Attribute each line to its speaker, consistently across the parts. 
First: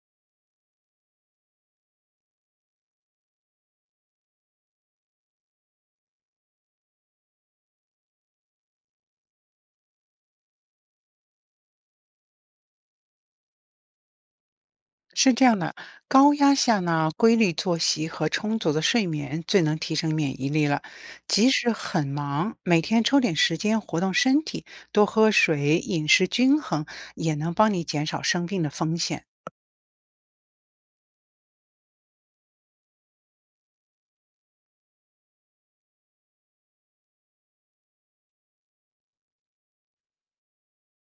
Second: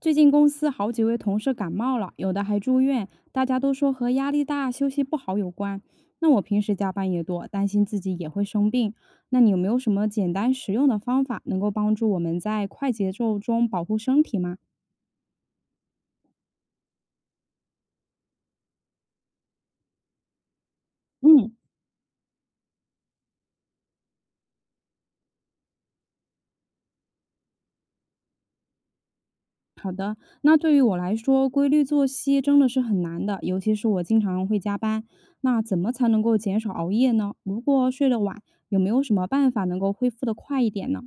Speaker 1: 最近公司好几位同事感冒了，有的还住院，大家都说和压力大、休息不好有关。那我平时加班也多，担心自己也会生病。那你有没有什么简单实用的方法，能够帮助我们在快节奏中保护身体吗？
Speaker 2: 是这样的，高压下呢，规律作息和充足的睡眠最能提升免疫力了。即
Speaker 1: 嗯，
Speaker 2: 使很忙，每天抽点时间活动身体，多喝水，饮食均衡，也能帮你减少生病的风险。
Speaker 1: 那对于我来说，规律作息真的是很难的，尤其是我经常会加班。那怎么才能够减少熬夜呢？如果睡得晚，有没有什么办法能够恢复得快一点呢？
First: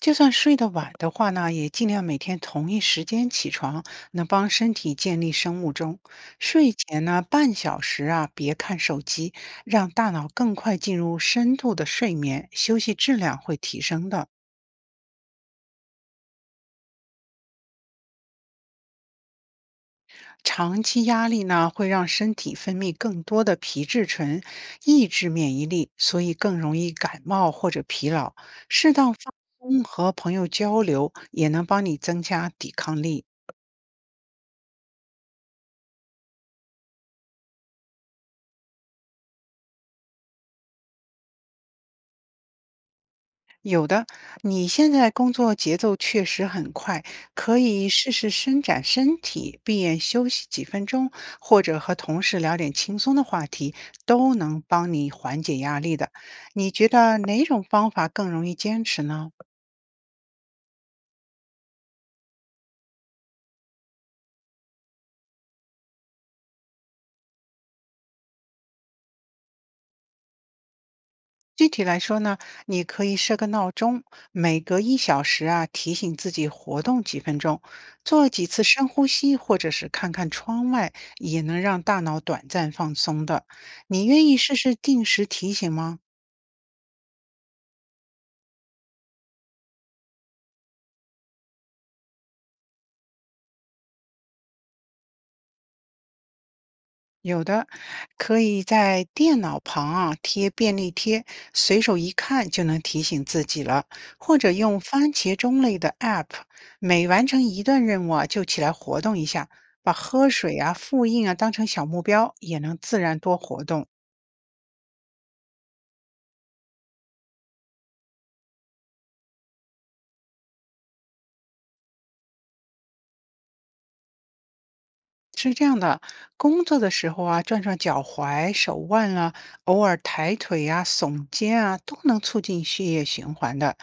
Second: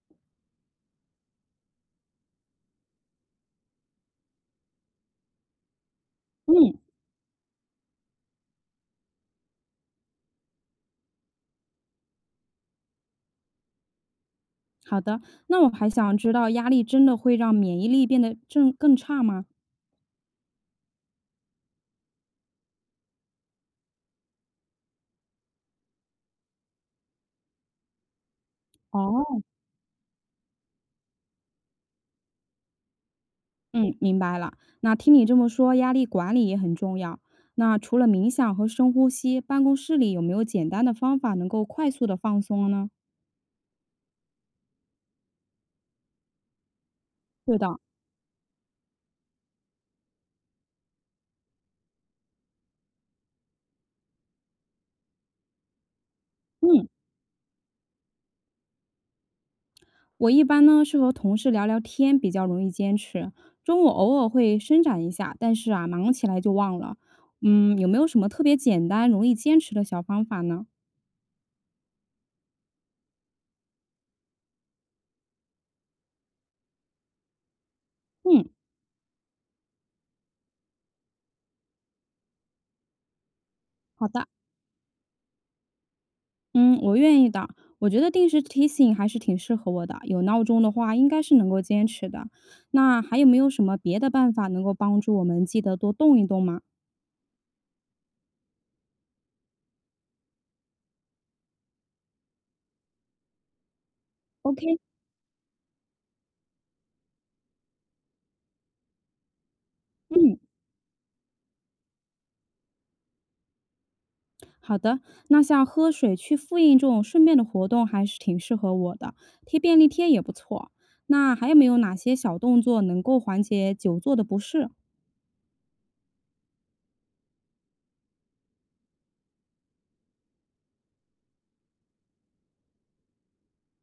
Speaker 2: 就算睡得晚的话呢，也尽量每天同一时间起床，能帮身体建立生物钟。睡
Speaker 1: 嗯。
Speaker 2: 前呢，半小时啊，别看手机，让大脑更快进入深度的睡眠，休息质量会提升的。
Speaker 1: 好的，那我还想知道，压力真的会让免疫力变得正更差吗？
Speaker 2: 长期压力呢，会让身体分泌更多的皮质醇，抑制免疫力，所以更容易感冒或者疲劳。适当放
Speaker 1: 哦，
Speaker 2: 松和朋友交流，也能帮你增加抵抗力。
Speaker 1: 嗯，明白了。那听你这么说，压力管理也很重要。那除了冥想和深呼吸，办公室里有没有简单的方法能够快速的放松呢？
Speaker 2: 有的，你现在工作节奏确实很快，
Speaker 1: 对
Speaker 2: 可
Speaker 1: 的，
Speaker 2: 以试试伸展身体，闭眼休息几分钟，或者和同事聊点轻松的话题，都能帮你缓解压力的。你
Speaker 1: 嗯，
Speaker 2: 觉得哪种方法更容易坚持呢？
Speaker 1: 我一般呢是和同事聊聊天，比较容易坚持。中午偶尔会伸展一下，但是啊，忙起来就忘了。嗯，有没有什么特别简单、容易坚持的小方法呢？
Speaker 2: 具体来说呢，你可以设个闹钟，每隔1小时啊提醒自己活动几分钟，做几
Speaker 1: 嗯，
Speaker 2: 次深呼吸，或者是看看窗外，也能让大脑短暂放松的。你
Speaker 1: 好的。
Speaker 2: 愿意试试定时提醒吗？
Speaker 1: 嗯，我愿意的。我觉得定时提醒还是挺适合我的，有闹钟的话应该是能够坚持的。那还有没有什么别的办法能够帮助我们记得多动一动吗
Speaker 2: 有的，可以在电脑旁啊贴便利贴，随手一看就能提醒自己了。或者
Speaker 1: ？OK，
Speaker 2: 用番茄钟类的 App，每完成一段任务啊就起来活动一下，把喝
Speaker 1: 嗯，
Speaker 2: 水啊、复印啊当成小目标，也能自然多活动。
Speaker 1: 好的。那像喝水、去复印这种顺便的活动还是挺适合我的，贴便利贴也不错。那还有没有哪些小动作能够缓解久坐的不适？
Speaker 2: 是这样的，工作的时候啊，转转脚踝、手腕啊，偶尔抬腿啊、耸肩啊，都能促进血液循环的。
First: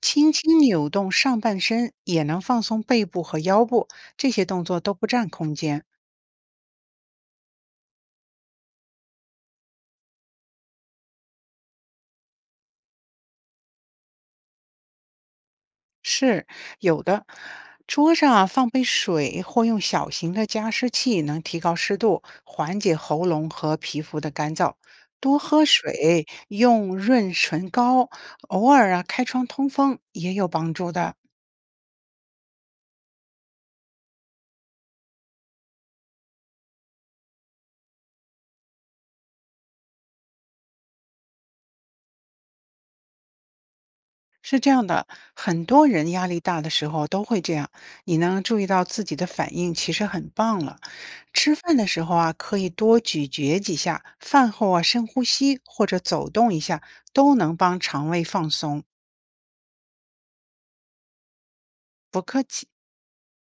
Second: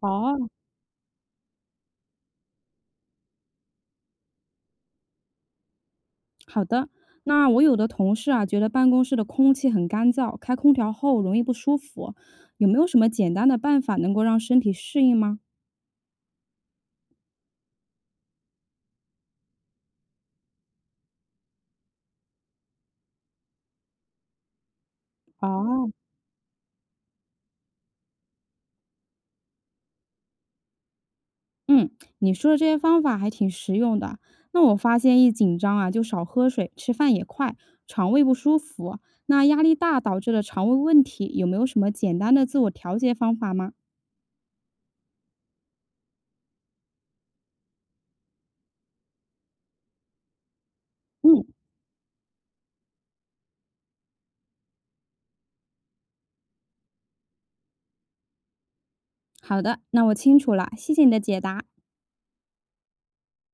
Speaker 2: 轻
Speaker 1: 哦，
Speaker 2: 轻扭动上半身也能放松背部和腰部，这些动作都不占空间。
Speaker 1: 好的，那我有的同事啊，觉得办公室的空气很干燥，开空调后容易不舒服，有没有什么简单的办法能够让身体适应吗？
Speaker 2: 是有的，桌上啊放杯水或用小型的加湿器，能提高湿度，缓解喉咙和皮肤的干燥。多喝
Speaker 1: 哦，
Speaker 2: 水，用润唇膏，偶尔啊开窗通风也有帮助的。
Speaker 1: 嗯，你说的这些方法还挺实用的。那我发现一紧张啊，就少喝水，吃饭也快，肠胃不舒服。那压力大导致的肠胃问题，有没有什么简单的自我调节方法吗？
Speaker 2: 是这样的，很多人压力大的时候都会这样。你能注意到自己的反应，其实很棒了。
Speaker 1: 嗯，
Speaker 2: 吃饭的时候啊，可以多咀嚼几下，饭后啊深呼吸或者走动一下，都能帮肠胃放松。
Speaker 1: 好的，那我清楚了，谢谢你的解答。
Speaker 2: 不客气。